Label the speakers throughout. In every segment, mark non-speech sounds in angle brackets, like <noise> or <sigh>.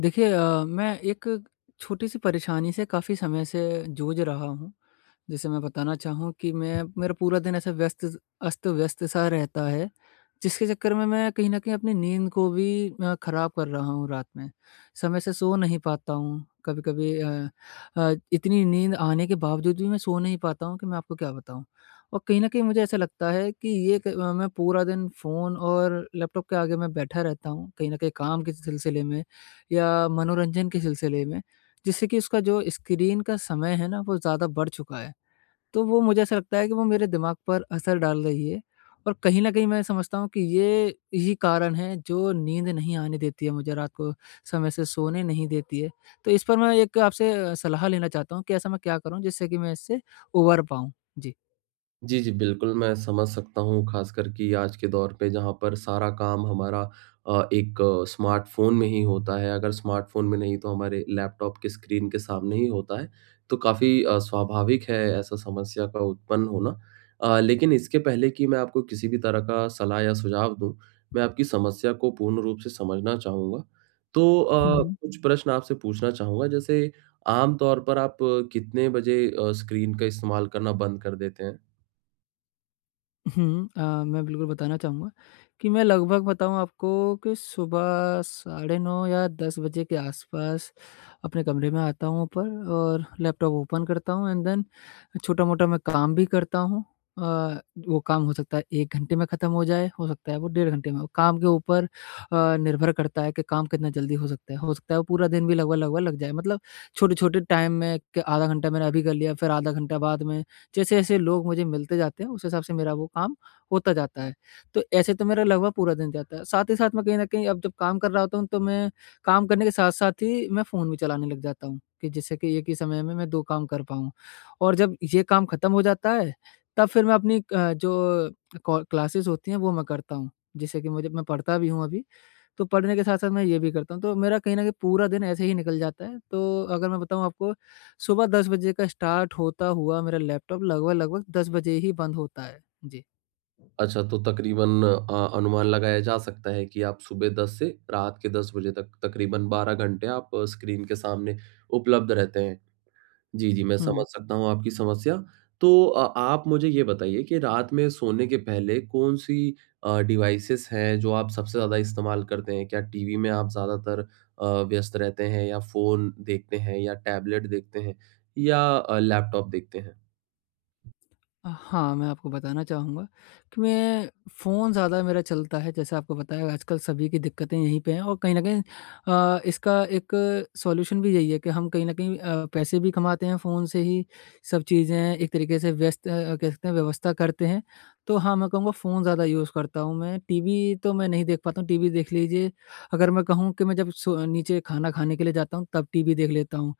Speaker 1: देखिए अ, मैं एक छोटी-सी परेशानी से काफ़ी समय से जूझ रहा हूँ। जैसे मैं बताना चाहूँ कि मैं मेरा पूरा दिन ऐसे व्यस्त अस्त-व्यस्त सा रहता है। जिसके चक्कर में मैं कहीं न कहीं अपनी नींद को भी अ, ख़राब कर रहा हूँ रात में। समय से सो नहीं पाता हूँ, कभी-कभी अ अ, इतनी नींद आने के बावजूद भी मैं सो नहीं पाता हूँ कि मैं आपको क्या बताऊँ? और कहीं न कहीं मुझे ऐसा लगता है कि ये क मैं पूरा दिन फ़ोन और लैपटॉप के आगे मैं बैठा रहता हूँ कहीं न कहीं काम के सिलसिले में या मनोरंजन के सिलसिले में जिससे कि उसका जो स्क्रीन का समय है ना वो ज़्यादा बढ़ चुका है, तो वो मुझे ऐसा लगता है कि वो मेरे दिमाग पर असर डाल रही है। और कहीं न कहीं मैं समझता हूँ कि ये ही कारण है जो नींद नहीं आने देती है मुझे रात को, समय से सोने नहीं देती है। तो इस पर मैं एक आपसे सलाह लेना चाहता हूँ कि ऐसा मैं क्या करूँ जिससे कि मैं इससे उभर पाऊँ? जी।
Speaker 2: जी, जी। बिल्कुल, मैं समझ सकता हूँ खासकर कि आज के दौर पे जहाँ पर सारा काम हमारा अ, एक स्मार्टफ़ोन में ही होता है, अगर स्मार्टफ़ोन में नहीं तो हमारे लैपटॉप के स्क्रीन के सामने ही होता है। तो काफ़ी अ, स्वाभाविक है ऐसा समस्या का उत्पन्न होना। अ, लेकिन इसके पहले की मैं आपको किसी भी तरह का सलाह या सुझाव दूँ, मैं आपकी समस्या को पूर्ण रूप से समझना चाहूँगा। तो अ,
Speaker 1: हुँ।
Speaker 2: कुछ प्रश्न आपसे पूछना चाहूँगा, जैसे आम तौर पर आप कितने बजे अ, स्क्रीन का इस्तेमाल करना बंद कर देते हैं?
Speaker 1: हुँ। अ, मैं बिल्कुल बताना चाहूँगा कि मैं लगभग बताऊँ आपको कि सुबह साढ़े 9 या 10 बजे के आस-पास अपने कमरे में आता हूँ ऊपर और लैपटॉप ओपन करता हूँ एंड देन छोटा-मोटा मैं काम भी करता हूँ। अ, वो काम हो सकता है 1 घंटे में ख़त्म हो जाए हो सकता है वो डेढ़ घंटे में हो। काम के ऊपर अ, निर्भर करता है कि काम कितना जल्दी हो सकता है। हो सकता है वो पूरा दिन भी लगभग-लगभग लग जाए मतलब छोटे-छोटे टाइम में के आधा घंटा मैंने अभी कर लिया फ़िर आधा घंटा बाद में। जैसे-जैसे लोग मुझे मिलते जाते हैं उस हिसाब से मेरा वो काम होता जाता है। तो ऐसे तो मेरा लगभग पूरा दिन जाता है। साथ ही साथ मैं कहीं न कहीं अब जब काम कर रहा होता हूँ तो मैं काम करने के साथ-साथ ही मैं फ़ोन भी चलाने लग जाता हूँ कि जिससे कि एक ही समय में, मैं 2 काम कर पाऊँ। और जब ये काम ख़त्म हो जाता है तब फ़िर मैं अपनी अ, जो कॉल क्लासेज़ होती हैं वो मैं करता हूँ जिससे कि मुझे मैं पढ़ता भी हूँ अभी। तो पढ़ने के साथ-साथ मैं ये भी करता हूँ, तो मेरा कहीं न कहीं पूरा दिन ऐसे ही निकल जाता है। तो अगर मैं बताऊँ आपको सुबह 10 बजे का स्टार्ट होता हुआ मेरा लैपटॉप लगभग-लगभग 10 बजे ही बंद होता है। जी।
Speaker 2: अच्छा तो तकरीबन अ, अनुमान लगाया जा सकता है कि आप सुबह 10 से रात के 10 बजे तक तकरीबन 12 घंटे आप स्क्रीन के सामने उपलब्ध रहते हैं। जी, जी मैं
Speaker 1: हुँ।
Speaker 2: समझ सकता हूँ आपकी समस्या। तो अ आप मुझे ये बताइए कि रात में सोने के पहले कौन-सी अ, डिवाइसेज़ हैं जो आप सबसे ज़्यादा इस्तेमाल करते हैं? क्या टीवी में आप ज़्यादातर अ, व्यस्त रहते हैं या फ़ोन देखते हैं या टैबलेट देखते हैं या अ, लैपटॉप देखते हैं?
Speaker 1: हाँ, मैं आपको बताना चाहूँगा कि मैं फ़ोन ज़्यादा मेरा चलता है जैसे आपको बताया आजकल सभी की दिक्कतें यहीं पे हैं। और कहीं न कहीं अ, इसका एक सॉल्यूशन भी यही है कि हम कहीं न कहीं अ, पैसे भी कमाते हैं फ़ोन से ही सब चीज़ें एक तरीके से व्यस्त अ, कह सकते हैं व्यवस्था करते हैं। तो हाँ, मैं कहूँगा फ़ोन ज़्यादा यूज़ करता हूँ मैं। टीवी तो मैं नहीं देख पाता हूँ, टीवी देख लीजिए अगर मैं कहूँ कि मैं जब सो नीचे खाना खाने के लिए जाता हूँ तब टीवी देख लेता हूँ।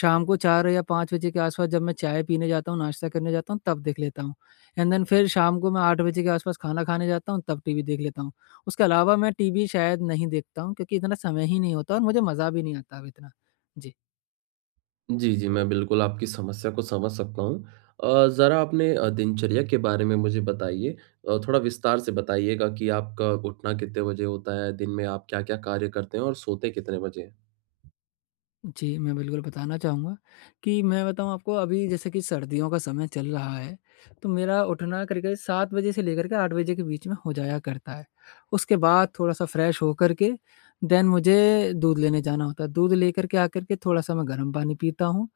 Speaker 1: शाम को 4 या 5 बजे के आस-पास जब मैं चाय पीने जाता हूँ, नाश्ता करने जाता हूँ तब देख लेता हूँ। एंड देन फ़िर शाम को मैं 8 बजे के आस-पास खाना खाने जाता हूँ तब टीवी देख लेता हूँ। उसके अलावा मैं टीवी शायद नहीं देखता हूँ क्योंकि इतना समय ही नहीं होता और मुझे मज़ा भी नहीं आता अब इतना। जी।
Speaker 2: जी, जी। मैं बिल्कुल आपकी समस्या को समझ सकता हूँ अ, ज़रा अपने अ, दिनचर्या के बारे में मुझे बताइए? अ, थोड़ा विस्तार से बताइएगा कि आपका उठना कितने बजे होता है? दिन में आप क्या-क्या कार्य करते हैं और सोते कितने बजे हैं?
Speaker 1: जी मैं बिल्कुल बताना चाहूँगा, कि मैं बताऊँ आपको अभी जैसे कि सर्दियों का समय चल रहा है, तो मेरा उठना करीब-करीब 7 बजे से लेकर के 8 बजे के बीच में हो जाया करता है। उसके बाद थोड़ा-सा फ्रेश हो करके देन मुझे दूध लेने जाना होता है, दूध लेकर के आकर के थोड़ा-सा मैं गर्म पानी पीता हूँ,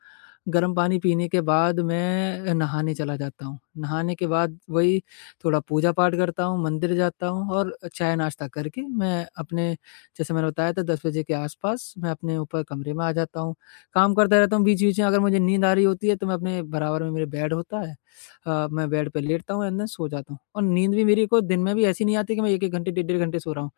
Speaker 1: गर्म पानी पीने के बाद मैं नहाने चला जाता हूँ, नहाने के बाद वही थोड़ा पूजा-पाठ करता हूँ, मंदिर जाता हूँ और चाय नाश्ता करके, मैं अपने जैसे मैंने बताया था 10 बजे के आस-पास मैं अपने ऊपर कमरे में आ जाता हूँ, काम करता रहता हूँ बीच-बीच में अगर मुझे नींद आ रही होती है, तो मैं अपने बराबर में मेरे बेड होता है अ, मैं बेड पे लेटता हूँ एंड देन सो जाता हूँ। और नींद भी मेरी कोई दिन में भी ऐसी नहीं आती कि मैं 1-1 घंटे डेढ़-डेढ़ घंटे सो रहा हूँ।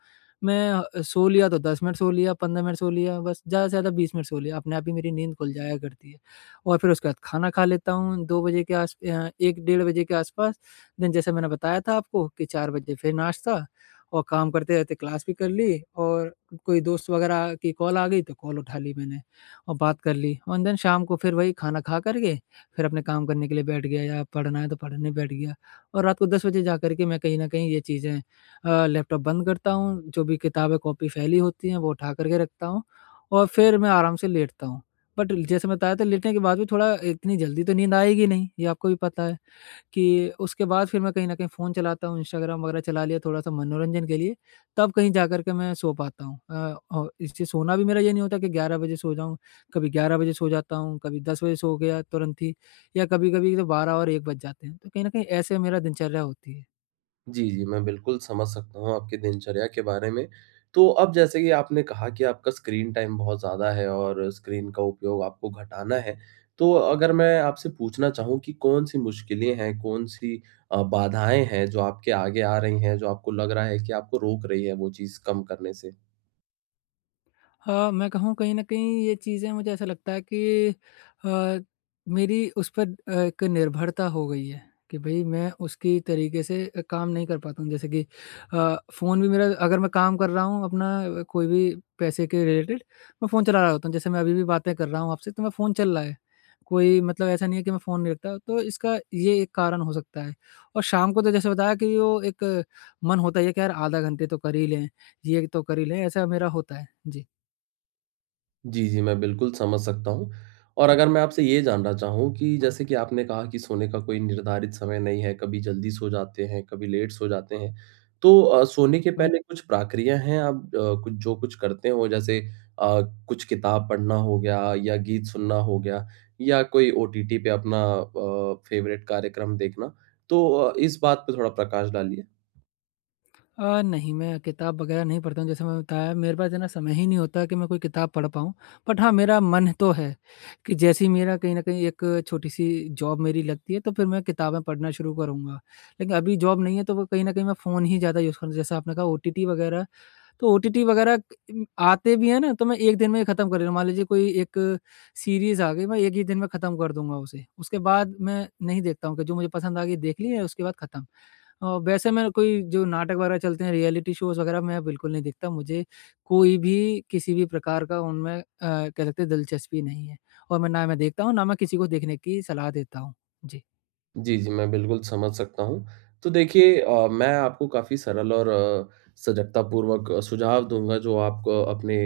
Speaker 1: मैं अ, सो लिया तो 10 मिनट सो लिया 15 मिनट सो लिया बस ज़्यादा से ज़्यादा 20 मिनट सो लिया, अपने आप ही मेरी नींद खुल जाया करती है और फिर उसके बाद खाना खा लेता हूँ, 2 बजे के आस अ, 1 डेढ़ बजे के आस-पास। देन जैसे मैंने बताया था आपको कि 4 बजे फिर नाश्ता और काम करते रहते क्लास भी कर ली और कोई दोस्त वगैरह की कॉल आ गई, तो कॉल उठा ली मैंने और बात कर ली। एन देन शाम को फिर वही खाना खाकर के, फिर अपने काम करने के लिए बैठ गया या पढ़ना है, तो पढ़ने बैठ गया और रात को 10 बजे जाकर के मैं कहीं न कहीं ये चीज़ें अ, लैपटॉप बंद करता हूँ, जो भी किताबें-कॉपी फैली होती है, वो उठाकर के रखता हूँ और फिर मैं आराम से लेटता हूँ। बट ल जैसे मैं बताया था लेटने के बाद भी थोड़ा इतनी जल्दी तो नींद आएगी नहीं, ये आपको भी पता है, कि उसके बाद फिर मैं कहीं न कहीं फ़ोन चलाता हूँ, इंस्टाग्राम वगैरह चला लिया थोड़ा-सा मनोरंजन के लिए, तब कहीं जाकर के मैं सो पाता हूँ अ, और इससे सोना भी मेरा ये नहीं होता कि 11 बजे सो जाऊँ, कभी 11 बजे सो जाता हूँ, कभी 10 बजे सो गया तुरंत ही या कभी-कभी तो 12 और 1 बज जाते हैं। तो कहीं न कहीं ऐसे मेरा दिनचर्या होती है।
Speaker 2: जी, जी। मैं बिल्कुल समझ सकता हूँ आपके दिनचर्या के बारे में। तो अब जैसे कि आपने कहा कि आपका स्क्रीन टाइम बहुत ज़्यादा है और स्क्रीन का उपयोग आपको घटाना है। तो अगर मैं आपसे पूछना चाहूँ कि कौन-सी मुश्किलें हैं, कौन-सी अ, बाधाएँ हैं जो आपके आगे आ रही हैं, जो आपको लग रहा है कि आपको रोक रही है वो चीज़ कम करने से?
Speaker 1: हाँ। मैं कहूँ कहीं न कहीं ये चीज़ें मुझे ऐसा लगता है कि अ, मेरी उस पर अ, एक निर्भरता हो गई है, कि भई मैं उसके तरीके से काम नहीं कर पाता हूँ। जैसे कि अ, फ़ोन भी मेरा अग़र मैं काम कर रहा हूँ अपना कोई भी पैसे के रिलेटेड मैं फ़ोन चला रहा होता हूँ। जैसे मैं अभी भी बातें कर रहा हूँ आपसे तो मेरा फ़ोन चल रहा है। कोई मतलब ऐसा नहीं है कि मैं फ़ोन नहीं रखता। तो इसका ये एक कारण हो सकता है और शाम को तो जैसे बताया कि वो एक मन होता है कि यार आधा घंटा तो कर ही लें। ये तो कर ही लें ऐसा मेरा होता है। जी।
Speaker 2: जी, जी। मैं बिल्कुल समझ सकता हूँ। और अगर मैं आपसे ये जानना चाहूँ कि जैसे कि आपने कहा कि सोने का कोई निर्धारित समय नहीं है, कभी जल्दी सो जाते हैं, कभी लेट सो जाते हैं। तो अ, सोने के
Speaker 1: हुँ।
Speaker 2: पहले कुछ प्रक्रिया हैं? आप अ, जो कुछ करते हो जैसे अ, कुछ किताब पढ़ना हो गया या गीत सुनना हो गया या कोई ओटीटी पे अपना अ, फ़ेवरेट कार्यक्रम देखना। तो इस बात पर थोड़ा प्रकाश डालिए?
Speaker 1: अ, नहीं मैं किताब वगैरह नहीं पढ़ता हूँ जैसे मैंने बताया मेरे पास है ना, समय ही नहीं होता कि मैं कोई किताब पढ़ पाऊँ। बट हाँ, मेरा मन तो है कि जैसे ही मेरा कहीं न कहीं एक छोटी-सी जॉब मेरी लगती है, तो फिर मैं किताबें पढ़ना शुरू करूँगा। लेकिन अभी जॉब नहीं है तो वो कहीं न कहीं मैं फ़ोन ही ज़्यादा यूज़ कर जैसा आपने कहा ओटीटी वगैरह, तो ओटीटी वगैरह म आते भी हैं ना तो मैं एक दिन में ही ख़त्म कर लेता हूँ। मान लीजिए कोई एक सीरीज़ आ गई, मैं एक ही दिन में ख़त्म कर दूँगा उसे। उसके बाद मैं नहीं देखता हूँ कि जो मुझे पसंद आ गई देख ली है उसके बाद ख़त्म। अ, वैसे मैं कोई जो नाटक वगैरह चलते हैं रियलिटी शोज़ वगैरह मैं बिल्कुल नहीं देखता। मुझे कोई भी, किसी भी प्रकार का उनमें अ, कह सकते हैं दिलचस्पी नहीं है और मैं ना मैं देखता हूँ, ना मैं किसी को देखने की सलाह देता हूँ। जी।
Speaker 2: जी, जी, मैं बिल्कुल समझ सकता हूँ। तो देखिए अ, मैं आपको काफ़ी सरल और अ, सजगतापूर्वक सुझाव दूँगा जो आपको अपने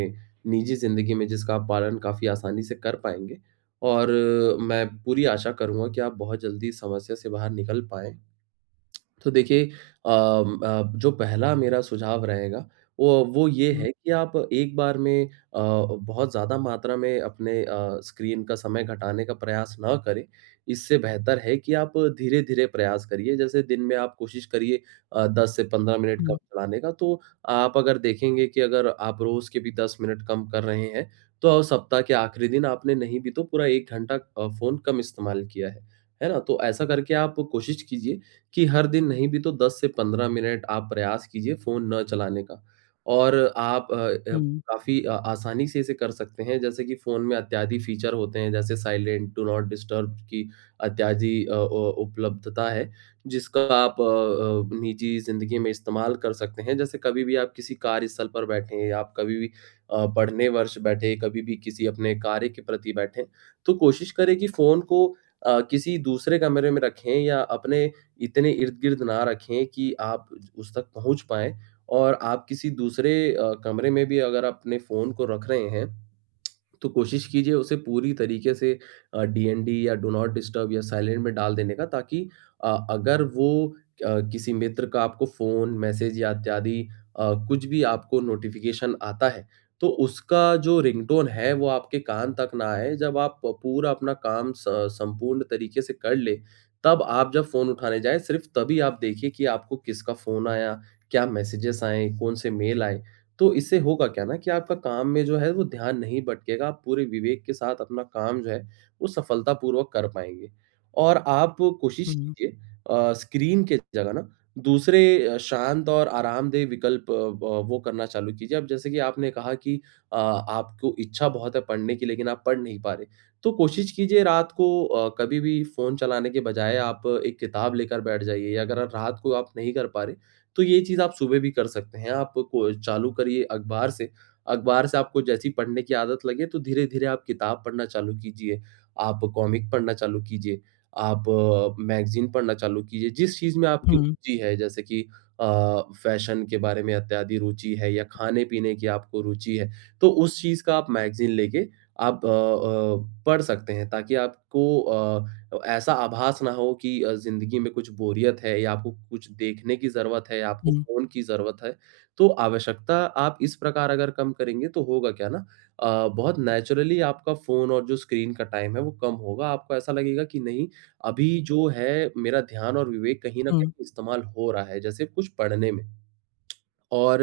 Speaker 2: निजी ज़िंदगी में जिसका पालन काफ़ी आसानी से कर पाएँगे और मैं पूरी आशा करूँगा कि आप बहुत जल्दी इस समस्या से बाहर निकल पाएँ। <clicks tongue> तो देखिए अम अ, जो पहला मेरा सुझाव रहेगा वो, वो ये
Speaker 1: हुँ।
Speaker 2: है कि आप एक बार में अ, बहुत ज़्यादा मात्रा में अपने अ, स्क्रीन का समय घटाने का प्रयास न करें। इससे बेहतर है कि, आप धीरे-धीरे प्रयास करिए जैसे दिन में आप कोशिश करिए अ, 10 से 15 मिनट का
Speaker 1: हुँ।
Speaker 2: <unintelligible> का तो आप अगर देखेंगे कि अगर आप रोज़ के भी 10 मिनट कम कर रहे हैं, तो अब सप्ताह के आख़िरी दिन आपने नहीं भी तो पूरा 1 घंटा अ, फ़ोन कम इस्तेमाल किया है, है ना? तो ऐसा करके आप कोशिश कीजिए कि, हर दिन नहीं भी तो 10 से 15 मिनट आप प्रयास कीजिए फ़ोन न चलाने का और आप अ अ,
Speaker 1: हुँ।
Speaker 2: काफ़ी अ, आसानी से इसे कर सकते हैं जैसे कि फ़ोन में इत्यादि फीचर होते हैं जैसे साइलेंट, डू नॉट डिस्टर्ब की इत्यादि अ अ, उपलब्धता है जिसका आप अ अ, निजी ज़िंदगी में इस्तेमाल कर सकते हैं। जैसे कभी भी आप किसी कार्य स्थल पर बैठे हैं या आप कभी भी अ, पढ़ने वर्ष बैठे कभी भी किसी अपने कार्य के प्रति बैठें, तो कोशिश करें कि फ़ोन को अ, किसी दूसरे कमरे में रखें या अपने इतने इर्द-गिर्द ना रखें कि आप उ उस तक पहुँच पाएँ और आप किसी दूसरे अ, कमरे में भी अगर अपने फ़ोन को रख रहे हैं <clicks tongue> तो कोशिश कीजिए उसे पूरी तरीके से अ, डीएनडी या डू नॉट डिस्टर्ब या साइलेंट में डाल देने का ताकि अ, अगर वो अ, किसी मित्र का आपको फ़ोन, मैसेज या इत्यादि अ, कुछ भी आपको नोटिफिकेशन आता है तो उसका जो रिंगटोन है वो आपके कान तक ना आए। जब आप प पूरा अपना काम सं संपूर्ण तरीके से कर लें तब आप जब फ़ोन उठाने जाए सिर्फ तभी आप देखिए कि आपको किसका फ़ोन आया? क्या मैसेजेस आएँ? कौन से मेल आए? तो इससे होगा क्या ना कि आपका काम में जो है वो ध्यान नहीं भटकेगा आप पूरे विवेक के साथ अपना काम जो है वो सफलतापूर्वक कर पाएँगे। और आप कोशिश
Speaker 1: हुँ।
Speaker 2: कीजिए अ, स्क्रीन के जगह न दूसरे शांत और आरामदेह विकल्प अ, व वो करना चालू कीजिए। अब जैसे कि आपने कहा कि अ, आपको इच्छा बहुत है पढ़ने की लेकिन आप पढ़ नहीं पा रहे, तो कोशिश कीजिए रात को अ, कभी भी फ़ोन चलाने के बजाय आप एक किताब लेकर बैठ जाइए या अगर अ, रात को आप नहीं कर पा रहे तो ये चीज़ आप सुबह भी कर सकते हैं। आप को चालू करिए अख़बार से, अख़बार से आपको जैसे ही पढ़ने की आदत लगे, तो धीरे-धीरे आप किताब पढ़ना चालू कीजिए। आप कॉमिक पढ़ना चालू कीजिए, आप मैगज़ीन पढ़ना चालू कीजिए। जिस चीज़ में आपकी
Speaker 1: हुँ।
Speaker 2: रुचि है जैसे कि अ, फैशन के बारे में इत्यादि रुचि है या खाने-पीने की आपको रुचि है। तो उस चीज़ का आप मैगज़ीन लेके आप अ-अ, पढ़ सकते हैं। ताकि आपको अ, ऐसा आभास ना हो कि अ, ज़िंदगी में कुछ बोरियत है या आपको कुछ देखने की ज़रूरत है, आपको
Speaker 1: हुँ।
Speaker 2: फ़ोन की ज़रूरत है। तो आवश्यकता आप इस प्रकार अगर कम करेंगे तो होगा क्या ना अ, बहुत नेचुरली आपका फ़ोन और जो स्क्रीन का टाइम है वो कम होगा आपको ऐसा लगेगा कि नहीं अभी जो है मेरा ध्यान और विवेक कहीं न
Speaker 1: हुँ।
Speaker 2: कहीं इस्तेमाल हो रहा है जैसे कुछ पढ़ने में। <clicks tongue> और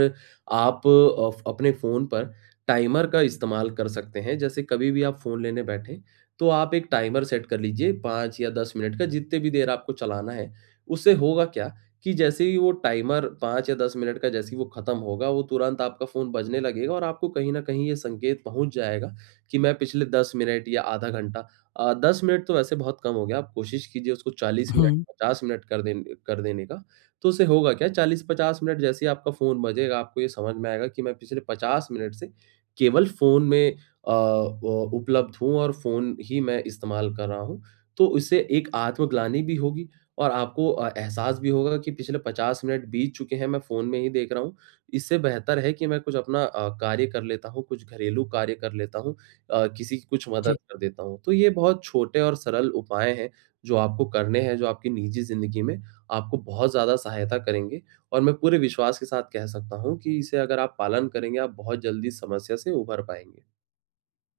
Speaker 2: आप अ, फ अपने फ़ोन पर टाइमर का इस्तेमाल कर सकते हैं, जैसे कभी भी आप फ़ोन लेने बैठें तो आप एक टाइमर सेट कर लीजिए 5 या 10 मिनट का जितनी भी देर आपको चलाना है, उससे होगा क्या कि जैसे ही वो टाइमर 5 या 10 मिनट का जैसे ही वो ख़त्म होगा, वो तुरंत आपका फ़ोन बजने लगेगा और आपको कहीं न कहीं ये संकेत पहुँच जाएगा, कि मैं पिछले 10 मिनट या आधा घंटा अ, 10 मिनट तो वैसे बहुत कम हो गया। आप कोशिश कीजिए उसको 40 मिनट
Speaker 1: हुँ।
Speaker 2: 50 मिनट कर देंन कर देने का। तो उससे होगा क्या 40-50 मिनट जैसे ही आपका फ़ोन बजेगा आपको ये समझ में आएगा कि, मैं पिछले 50 मिनट से केवल फ़ोन में अ, उ उपलब्ध हूँ और फ़ोन ही मैं इस्तेमाल कर रहा हूँ। तो उससे एक आत्मग्लानी भी होगी और आपको अ, एहसास भी होगा कि पिछले 50 मिनट बीत चुके हैं मैं फ़ोन में ही देख रहा हूँ। इससे बेहतर है कि मैं कुछ अपना अ, कार्य कर लेता हूँ, कुछ घरेलू कार्य कर लेता हूँ अ, किसी की कुछ
Speaker 1: जी।
Speaker 2: मदद कर देता हूँ। तो ये बहुत छोटे और सरल उपाय हैं जो आपको करने हैं, जो आपकी निजी ज़िंदगी में आपको बहुत ज़्यादा सहायता करेंगे। और मैं पूरे विश्वास के साथ कह सकता हूँ कि इसे अगर आप पालन करेंगे आप बहुत जल्दी समस्या से उभर पाएँगे।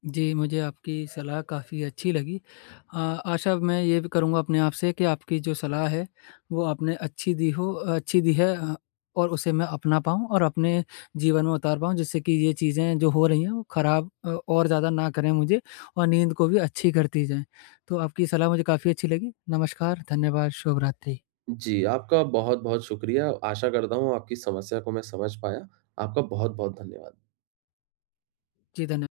Speaker 1: जी, मुझे आपकी सलाह काफ़ी अच्छी लगी। अ, आशा मैं ये भी करूँगा अपने आप से कि आपकी जो सलाह है, वो आपने अच्छी दी हो अच्छी दी है अ, और उसे मैं अपना पाऊँ और अपने जीवन में उतार पाऊँ जिससे कि ये चीज़ें जो हो रही हैं वो ख़राब और ज़्यादा न करें मुझे और नींद को भी अच्छी करती जाएँ। तो आपकी सलाह मुझे काफ़ी अच्छी लगी। नमस्कार, धन्यवाद, शुभ रात्रि।
Speaker 2: जी, आपका बहुत-बहुत शुक्रिया। आशा करता हूँ, आपकी समस्या को मैं समझ पाया। आपका बहुत-बहुत धन्यवाद।
Speaker 1: जी धन्य